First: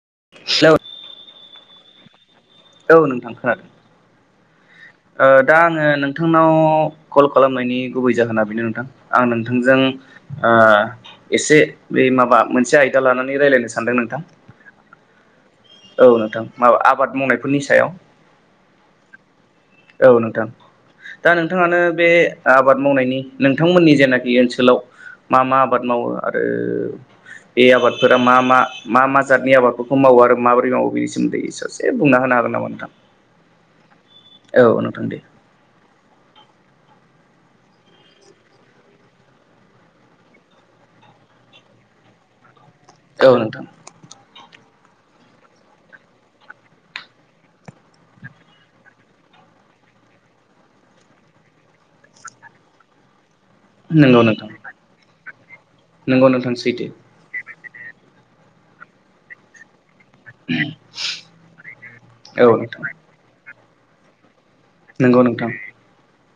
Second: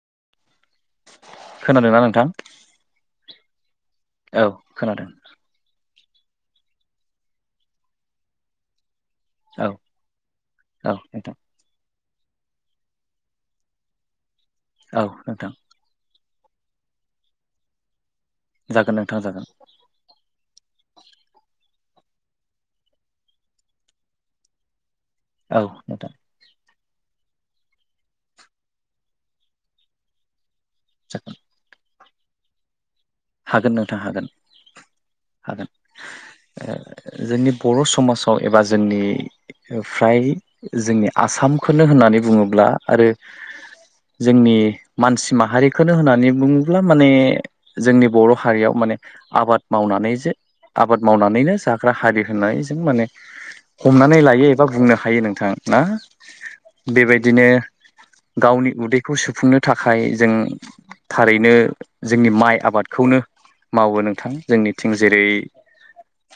[unintelligible] खोनादोंना नोंथां औ नोंथां खोनादों औ खोनादों ओ दा आङो नोंथांनाव कल खालामनायनि गुबै जाहोना बेनो नोंथां आं औ नोंथांजों ओ औ नोंथां एसे बे माबा मोनसे आयदा लानानै रायलायनो सानदों नोंथां औ नोंथां औ नोंथां मा आबाद मावनायफोरनि सायाव जागोन नोंथां जागोन औ नोंथां दा नोंथाङानो बे आबाद मावनायनि नोंथांमोननि जेनाखि ओनसोलाव मा मा औ आबाद मावो नोंथां आरो बे आबादफोरा मा मा मा मा जातनि आबादफोरखौ मावो आरो माबोरै मावो बेनि जागोन सोमोन्दै सासे बुंना होनो हागोन नामा नोंथां हागोन नोंथां हागोन औ नोंथां दे हागोन जोंनि बर' समाजाव एबा जोंनि फ्राय जोंनि आसामखौनो होननानै बुङोब्ला आरो औ नोंथां जोंनि मानसि माहारिखौनो होननानै बुङोब्ला माने जोंनि बर' हारियाव माने आबाद मावनानै जे आबाद मावनानैनो जाग्रा हारि होननानै जों माने हमनानै नंगौ लायो नोंथां एबा बुंनो हायो नोंथां ना नंगौ नोंथां सैथो बेबायदिनो गावनि उदैखौ सुफुंनो थाखाय जों थारैनो जोंनि औ माइ आबाद नोंथां मावो नोंथां जोंनिथिं नंगौ जेरै नोंथां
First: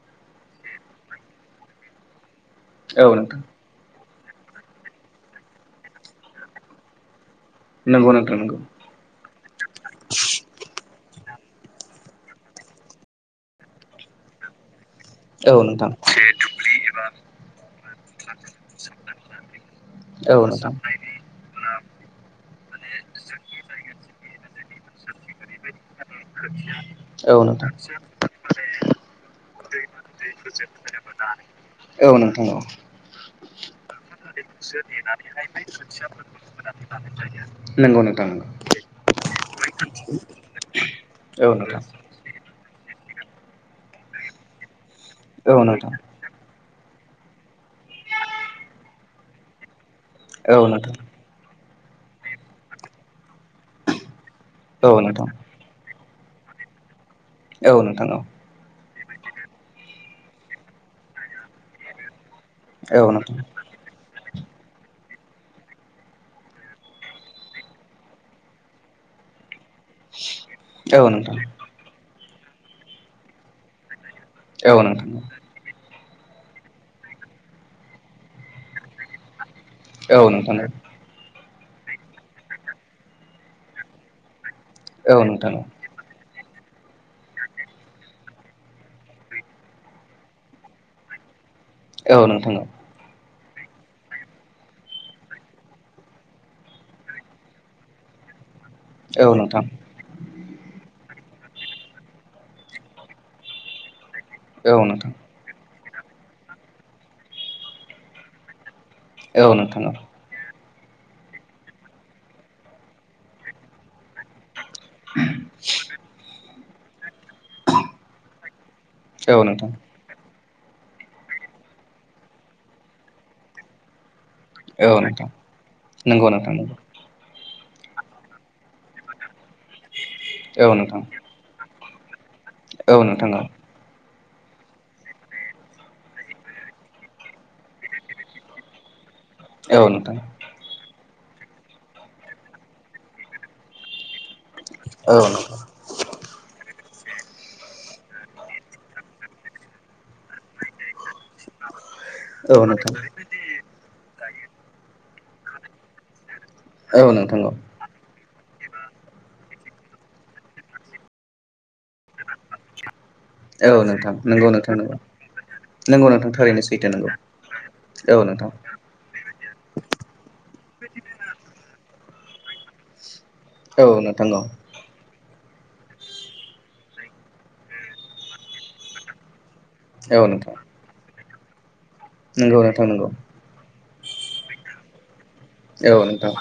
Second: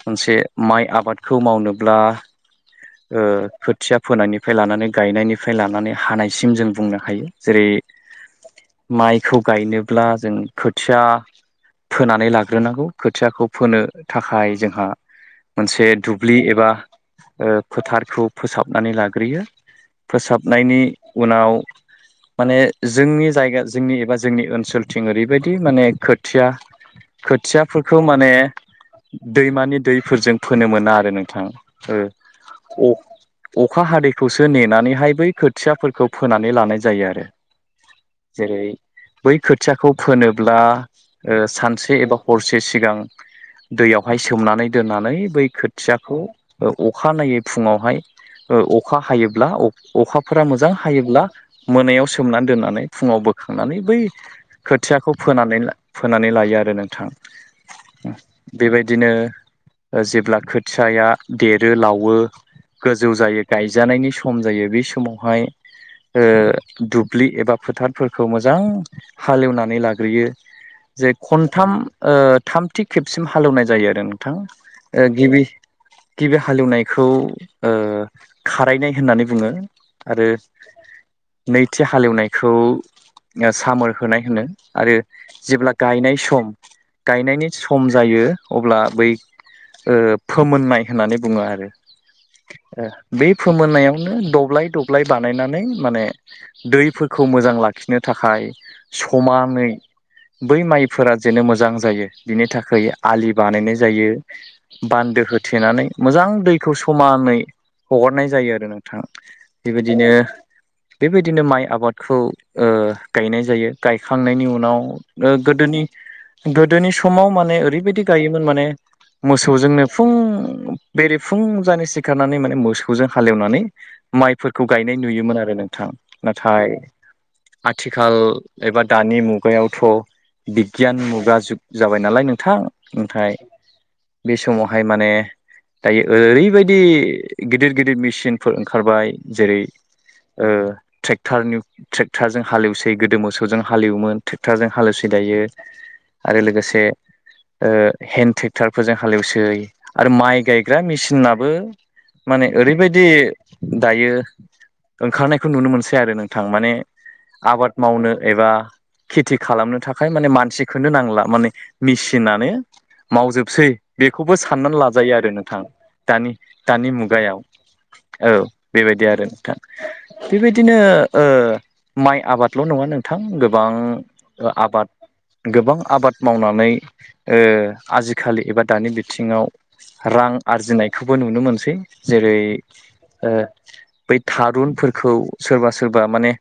मोनसे माइ आबादखौ मावनोब्ला औ नोंथां खोथिया फोनायनिफ्राय लानानै गायनायनिफ्राय लानानै हानायसिम जों बुंनो हायो जेरै नंगौ नोंथां नंगौ माइखौ गायनोब्ला जों खोथिया फोनानै लाग्रोनांगौ खोथियाखौ फोनो थाखाय जोंहा औ मोनसे नोंथां दुब्लि एबा फोथारखौ फोसाबनानै लाग्रोयो औ नोंथां फोसाबनायनि उनाव माने जोंनि जायगा जोंनि एबा जोंनि ओनसोलथिं ओरैबायदि माने खोथिया [unintelligible] नोंथां खोथियाफोरखौ माने दैमानि दैफोरजों फोनो मोना आरो नोंथां औ नोंथां औ ओ अ अखा हादैखौसो नेनानैहाय बै खोथियाफोरखौ फोनानै लानाय जायो आरो नंगौ नोंथां जेरै बै खोथियाखौ फोनोब्ला औ नोंथां सानसे एबा हरसे सिगां दैयावहाय सोमनानै दोननानै बै औ नोंथां खोथियाखौ अखा नायै फुङावहाय अखा हायोब्ला अखाफोरा औ मोजां नोंथां हायोब्ला मोनायाव सोमनानै दोननानै फुङाव बोख खांनानै बै औ खोथियाखौ नोंथां फोनानै फोनानै लायो आरो नोंथां औ नोंथां औ बिदिनो जेब्ला खोथियाया देरो लावो औ गोजौ जायो नोंथां गायजानायनि सम जायो बे समाव दुब्लि एबा फोथारफोरखौ मोजां हालेवनानै लाग्रोयो औ नोंथां औ नोंथां औ जे नोंथां खनथाम थामथि खेबसिम हालेवनाय जायो आरो थां औ नोंथां औ नोंथां गिबि गिबि हालेवनायखौ खारायनाय होननानै बुङो आरो औ नोंथां नैथि हालेवनायखौ सामोर होनाय होनो आरो जेब्ला गायनाय सम गायनायनि सम जायो अब्ला बै फोमोननाय होननानै बुङो आरो औ नोंथां औ बे फोमोननायावनो दब्लाय दब्लाय बानायनानै माने दैफोरखौ मोजां लाखिनो थाखाय समानै बै माइफोरा जेनो मोजां जायो बिनि थाखाय आलि बानायनाय जायो बान्दो होथेनानै मोजां दैखौ समानै हगारनाय जायो आरो ना बेबायदिनो बेबायदिनो माइ आबादखौ गायनाय जायो गायखांनायनि उनाव गोदोनि गोदोनि समाव माने ओरैबायदि गायोमोन माने औ नोंथां मोसौजोंनो फुं बेरेफुं जानि सिखारनानै माने मोसौजों हालेवनानै माइफोरखौ गायनाय औ नोंथां नुयोमोन आरो नोंथां नंगौ नोंथां नाथाय आथिखाल एबा दानि मुगायावथ' औ बिगियान नोंथां मुगा जुग जाबाय नालाय नों गोथां औ नोंथां ओमफ्राय बे समावहाय माने दायो ओरैबायदि गिदिर गिदिर मेचिनफोर ओंखारबाय जेरै औ नोंथां ओ ट्रेक्टार ट्रेक्टारजों हालेवसै गोदो मोसौजों हालेवोमोन ट्रारजों हालौसै औ नोंथां दायो आरो लोगोसे हेन्द ट्रेक्टार फोरजों हालेवसै आरो माइ गायग्रा मेचिन होननाबो माने औ नोंथां ओरैबायदि दायो ओंखारनायखौ नुनो मोनसै आरो नोंथां माने औ नोंथां आबाद मावनो एबा खेथि खालामनो थाखाय माने मानसिखौनो नांला माने मेसिनानो मावजोबसै औ नोंथां बेखौबो नंगौ नोंथां साननानै नंगौ लाजायो आरो नोंथां नंगौ नोंथां दानि थारैनो सैथो दानि नंगौ मुगायाव औ बेबायदि आरो नोंथां बेबायदिनो ओ माइ आबादल' नङा नोंथां गोबां औ नोंथां औ आबाद गोबां आबाद मावनानै ओ आजिखालि एबा दानि बिथिङाव औ रां नोंथां आरजिनायखौबो नुनो मोनसै जेरै नंगौ नोंथां नंगौ ओ बै थारुनफोरखौ सोरबा औ सोरबा माने नोंथां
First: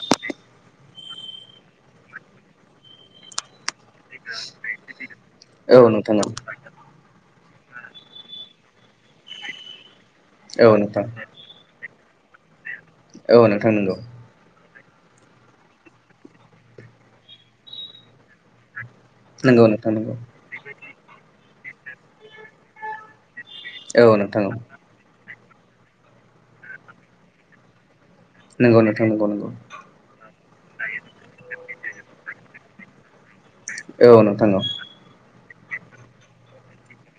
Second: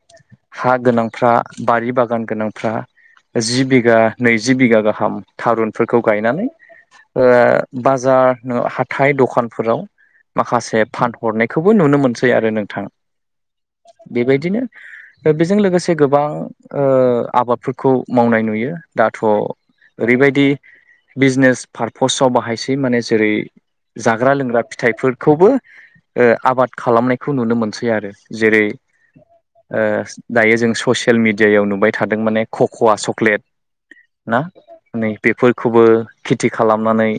हा गोनांफ्रा बारि बागान गोनां फ्रा जि बिघा नैजि बिघा गाहाम औ थारुनफोरखौ नोंथां गायनानै ओ बाजार नो हाइ दखानफोराव औ माखासे नोंथां फान हरनायखौबो नुनो मोनसै आरो नोंथां औ नोंथां नंगौ बेबायदिनो बेजों लोगोसे गोबां ओ आबादफोरखौ मावनाय नुयो दाथ' नंगौ नोंथां नंगौ ओरैबायदि बिजनेस पारपसाव बाहायसै माने जेरै औ जाग्रा नोंथां औ लोंग्रा फिथाइफोरखौबो ओ आबाद खालामनायखौ नुनो मोनसै आरो जेरै नंगौ नोंथां नंगौ नंगौ ओ दायो जों ससियेल मिडियायाव नुबाय थादों माने कक'वा चक्लेट औ ना नोंथां औ नै बेफोरखौबो खेथि खालामनानै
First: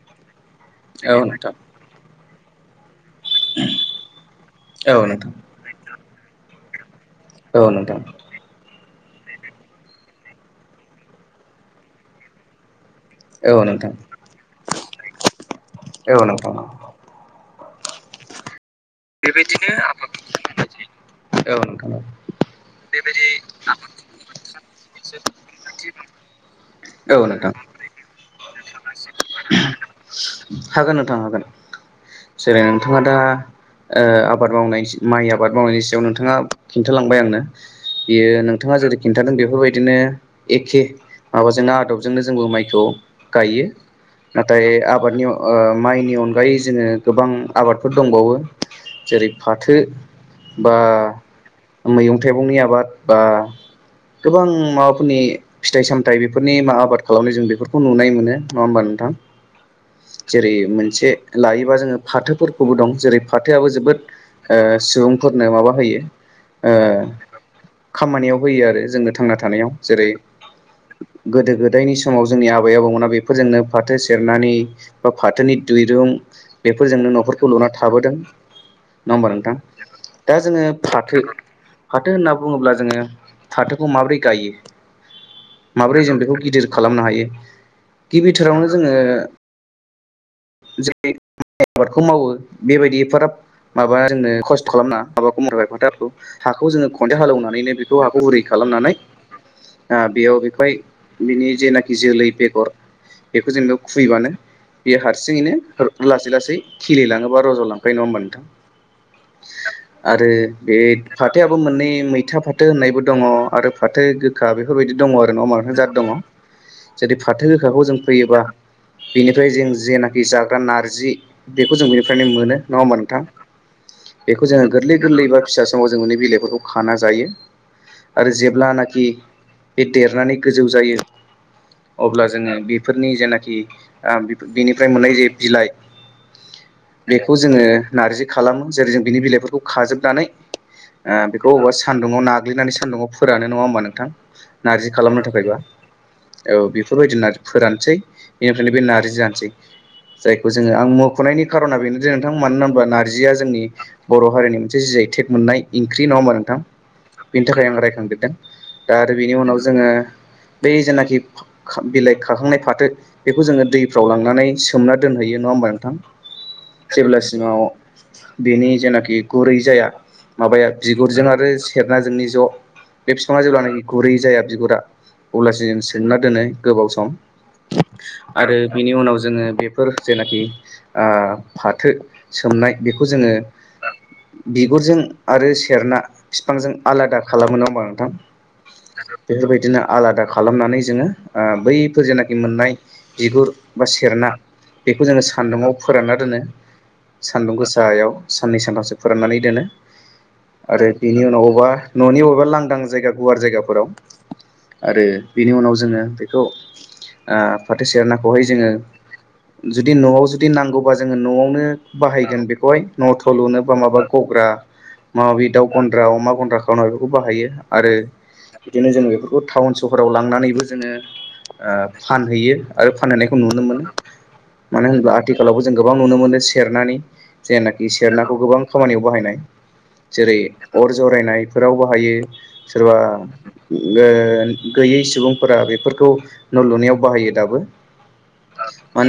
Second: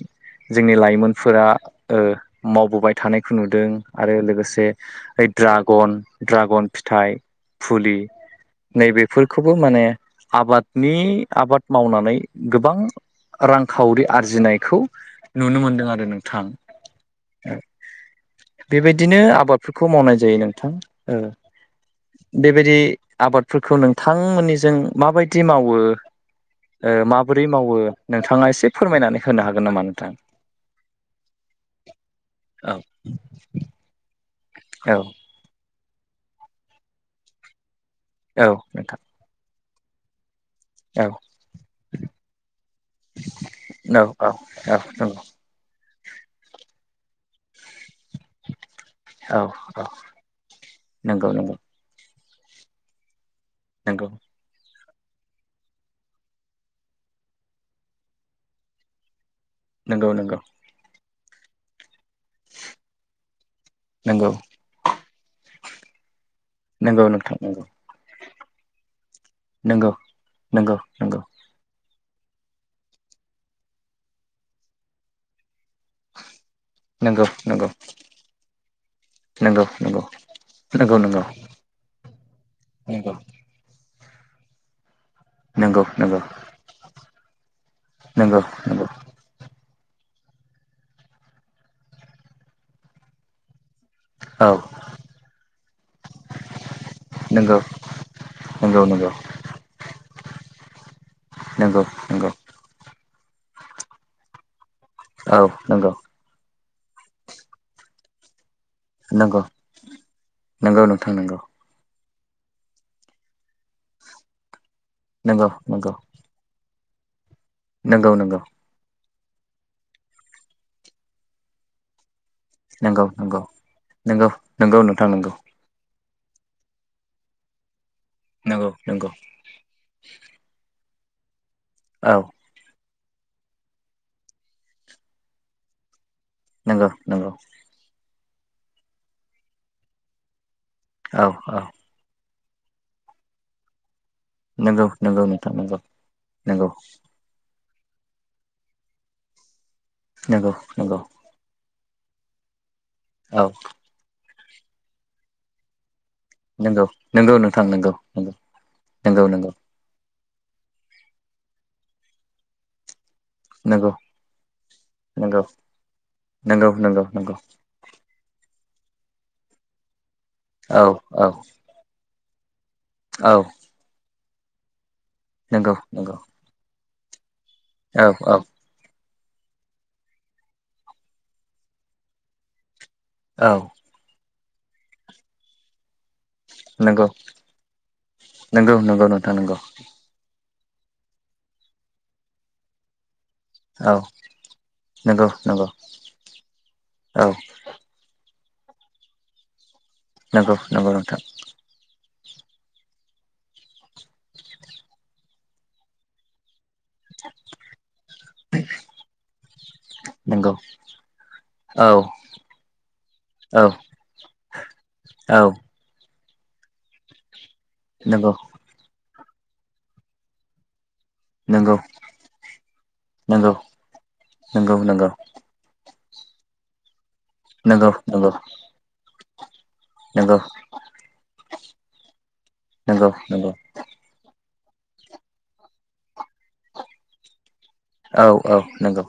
जोंनि औ लाइमोनफोरा नोंथां ओ मावबोबाय थानायखौ नुदों आरो लोगोसे औ ओइ नोंथां ड्रागन ड्रागन फिथाइ औ नोंथां औ नोंथां औ फुलि नोंथां नैबे खौबो माने आबादनि आबाद मावनानै गोबां औ नोंथां रांखावरि आरजिनायखौ नुनो मोनदों आरो नोंथां बेबायदिनो आबादफोरखौ मावनाय जायो नोंथां बेबायदि आबादफोरखौ नोंथांमोननिजों माबायदि मावो औ माबोरै नोंथां मावो नोंथाङा एसे फोरमायनानै होनो हागोन नामा नोंथां हागोन नोंथां हागोन जेरै औ नोंथाङा दा ओ आबाद मावनाय औ माइ आबाद मावनायनि सायाव नोंथाङा खिन्थालांबाय आंनो बियो नोंथाङा जेरै नोंथां खिन्थादों बेफोरबायदिनो एखे औ माबाजोंनो आदबजोंनो जोंबो माइखौ गायो नाथाय आबादनि माइनि अनगायै जोङो गोबां आबादफोर दंबावो जेरै औ फाथो बा नंगौ औ मैं थाइगंनि आबाद बा नंगौ गोबां माबा फोरनि फिथाइ सामथाइ बेफोरनि मा आबाद खालामनाय जों बेफोरखौ नुनाय मोनो नङा होमबा नोंथां नंगौ नंगौ जेरै मोनसे लायोबा जोङो फाथोफोरखौबो दं जे फाथोआबो जोबोद नंगौ नंगौ ओ सुबुंफोरनो माबा होयो ओ नंगौ नोंथां नंगौ खामानियाव होयो आरो जोङो थांना थानायाव नंगौ जेरै नंगौ नंगौ गोदो गोदायनि सम समाव जोंनि आबै आबौमोना बेफोरजोंनो फाथो सेरनानै बा फाथोनि दुइरुं बेफोरजोंनो नंगौ न'खरखौ नंगौ लुना थाबोदों नङा होमबा नोंथां नंगौ नंगौ दा जोङो नंगौ फाथो नंगौ फाथो होनना बुङोब्ला जोङो नंगौ फाथोखौ माबोरै गायो नंगौ माब्रै जों नंगौ बेखौ गिदिर खालामनो हायो गिबिथोरावनो नंगौ जोङो ज आबादखौ मावो बेबायदिफाराब [unintelligible] माबा जोंनो औ खस्थ' खालामना हाबाखौ मबाय फथारखौ हाखौ जोङो खन्थाइ हालेवनानैनो बेखौ हाखौ बोरै खालाम नोंगौ नंगौ ओ बेयाव बेहाय बिनि नंगौ जेनाखि जोलै नंगौ बेगर बेखौ जेनबा खुबैबानो बेयो औ हारसिङैनो नंगौ लासै लासै खिलिलाङोबा रज'लांखायो नङा होनबा नोंथां नंगौ आरो बे नंगौ नोंथां नंगौ फाथथायाबो मोननै मै फैथा फाथो होननायबो दङ आरो फाथो गोखा बेफोरबायदि दङ आरो न' नंगौ म जाद नंगौ दङ जेर फाथो गोखाखौ जों नंगौ नंगौ फैयोबा बेनिफ्राय जों जेनाखि जाग्रा नारजि बेखौ जों बेनिफ्रायनो मोनो नङा होमा नंगौ नोंथां नंगौ नंगौ बेखौ जोङो नंगौ गोरलै नोंथां गोरलै नंगौ बा फिसा समाव जोंनि बिलाइफोरखौ खाना जायो आरो नंगौ जेब्लानाखि नंगौ बे देरनानै गोजौ जायो औ अब्ला जोङो बेफोरनि जेनाखि ओ बेनिफ्राय मोननाय जे बिलाइ नंगौ नंगौ खौ जोङो नार्जि खालामो जेरै जों बिनि बिलाइफोरखौ खाजोबनानै ओ औ बेखौ औ अबेबा सान्दुुंआव नाग्लिनानै सान्दुङाव फोरानो नङा होमबा नोंथां नंगौ नारजि खालामनो नंगौ नोंथां थाखायबा नंगौ नंगौ औ बेफोरबायदि नारजि फोरानसै बेनिफ्रायनो बे नारजि जानोसै जायखौ नंगौ जोङो आं नंगौ मख'नायनि खारना बेनो जे नोंथां मानो होनब्ला्ला नारजिया औ जोंनि बर' हारिनि मोनसे जि जैटेग मोननाय ओंख्रि नङा होनबा नोंथां नंगौ नंगौ बिनि नोंथां थाखाय आं नंगौ रायखांदेरदों दा नंगौ आरो बेनि नंगौ उनाव जोङो बै जेनाखि बिलाइ खाखांनाय फाथो बेखौ जोङो नंगौ दैफ्राव लांनानै सोमना दोनहैयो नंगौ नङा होमबा नोंथां नंगौ नंगौ नंगौ अब्लासिमाव बेनि जेनाखि गुरै जाया माबाया औ औ बिगुरजों आरो सेरना जोंनि ज' बे औ बिफाङा जेब्लानाखि गुरै जाया बिगुरा अब्लासो नंगौ जों नंगौ सोंना दोनो गोबाव सम औ आरो बिनि उनाव जों जोङो बेफोर जेनाखि ओ फाथो सोमनाय बेखौ जोङो औ औ बिगुरजों आरो सेरना बिफांजों नंगौ आलादा खालामो ना होमबा नोंथां नंगौ नंगौ नोंथां नंगौ बेफोरबायदिनो आलादा खालामनानै जोङो ओ बैफोर जेनाखि मोननाय बिगुर बा औ सेरना बेखौ जोङो नंगौ नंगौ सान्दुंङाव फोरानना दोनो औ सान्दुं गोसायाव साननै सानथामसो फोराननानै दोनो नंगौ आरो नंगौ नोंथां बेनि उनावबा न'नि बबेबा लांदां जायगा गुवार जायगाफोराव आरो बेनि उनाव जोङो बेखौ ओ फाथो सेरनाखौहाय जोङो जुदि न'आव जुदि नंगौ नांगौबा जोङो न'आवनो औ बाहायगोन बेखौहाय न' थ' लुनो औ बा माबा गग्रा औ माबि दाउ गन्द्रा अमा गन्द्रा खावना बेफोरखौ बाहायो आरो नंगौ बिदिनो जोङो बेफोरखौ टाउन सहराव लांनानैबो जोङो ओ नंगौ फानहैयो आरो फानहैनायखौ नंगौ नुनो मोनो नंगौ मानो नंगौ होनब्ला आथिखालावबो जों गोबां गोबां नुनो मोनो सेरनानि जेनाखि नंगौ नंगौ सेरनाखौ गोबां खामानियाव बाहायनाय जेरै नंगौ अर जरायनायफोराव बाहायो सोरबा नंगौ नंगौ गैयै सुबुंफोरा बेफोरखौ न' लुनायाव बाहायो दाबो औ औ नंगौ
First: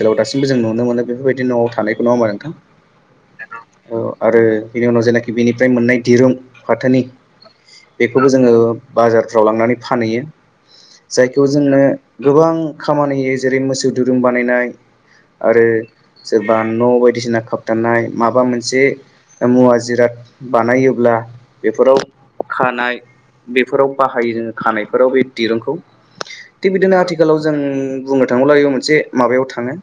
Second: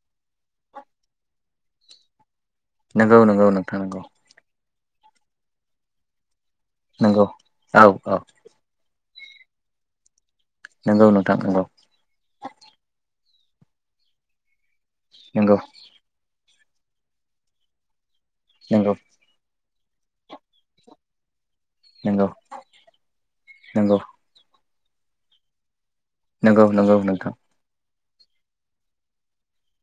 जोलाव दासिबो जों नुनो मोनो बेफोरबायदि न'आव थानाय नङा आरो नोंथां नोंगौ नोंगौ नोंथां नोंगौ बिनि उनाव जेनाखि बेनिफ्राय मोननाय दिरुं फाथोनि नंगौ औ औ बेखौबो जोङो बाजारफ्राव लांनानै फानहैयो नंगौ नोंथां जायखौ नंगौ जोंनो गोबां खामानि हो जेरै मोसौ दुरुं बानायनाय नंगौ आरो सोरबा न' बायदिसिना खाबथानाय माबा मोनसे नंगौ मुवा जिराद बानायोब्ला बेफोराव नंगौ खानाय बेफोराव नंगौ बाहायो जोङो खानायफोराव बे दिरुंखौ नंगौ थिग नोंथां बिदिनो नंगौ आथिखालाव जों बुंनो थाङोब्ला इयाव मोनसे माबायाव थाङो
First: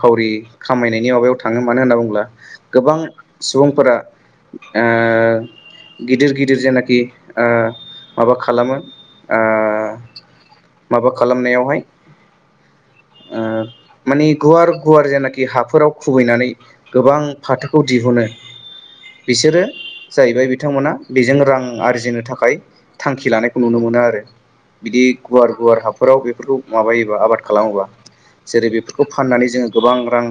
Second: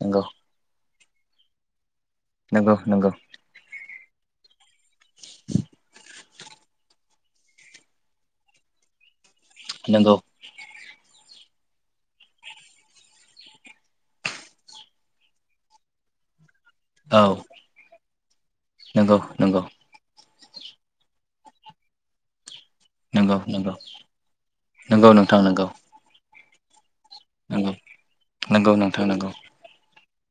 नंगौ खामायनायनि माबायाव थाङो मानो होनना बुं नंगौ गोबां नंगौ सुबुंफोरा ओ गिदिर गिदिर जेनाखि ओ माबा खालामो नंगौ माबा खालामनायावहाय ओ माने गुवार गुवार जेनाखि हाफोराव खुबैनानै गोबां औ फाथोखौ दिहुनो नंगौ बिसोरो नंगौ जाहैबाय बिथांमोना बेजों रां आरजिनो थाखाय थांखि नंगौ नंगौ लानायखौ नुनो मोनो आरो बिदि नंगौ नोंथां गुवार नंगौ गुवार हाफोराव बेफोरखौ माबायो आबाद नंगौ खालामोबा नंगौ जेरै नोंथां बेफोरखौ नंगौ फाननानै जों गोबां रां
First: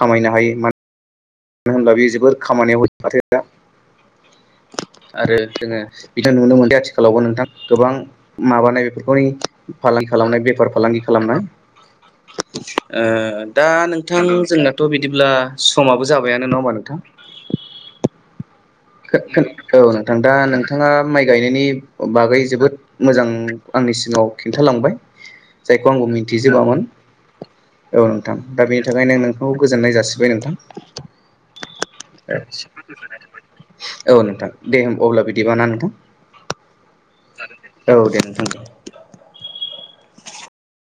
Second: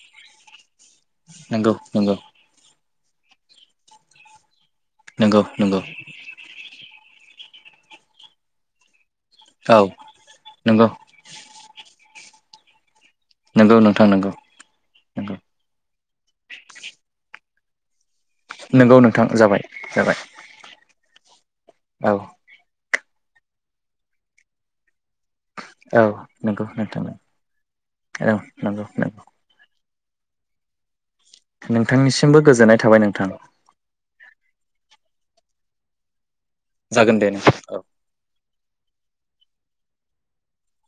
खामनो हायो मानो नंगौ होनब्ला बेयो नंगौ जोबोर खामानियाव [unintelligible] आरो नंगौ जोङो नंगौ बिदि नुनो मोनदों आथिखालावबो नोंथां गोबां माबानाय बेफोरखौ बेनि औ फालांगि खालामनाय बेफार नंगौ फालांगि खालामनाय ओ दा नंगौ नोंथां नंगौ जोंनाथ' बिदिब्ला नंगौ समाबो जाबायानो नङा होनबा नोंथां नंगौ नोंथां जाबाय औ जाबाय नोंथां दा नोंथाङा माइ गायनायनि औ बागै जोबोद मोजां आंनि सिमाव खिन्थालांबाय जायखौ औ आंबो नंगौ मिथिजोबामोन नोंथां औ नोंथां दा बेनि नंगौ थाखायनो नंगौ नोंखौ गोजोननाय जासि सिबाय नोंथां नोंथांनिसिमबो गोजोननाय थाबाय नोंथां औ नोंथां दे होम अब्ला बिदिबा ना नोंथां जागोन दे नोंथां औ दे नोंथां दे।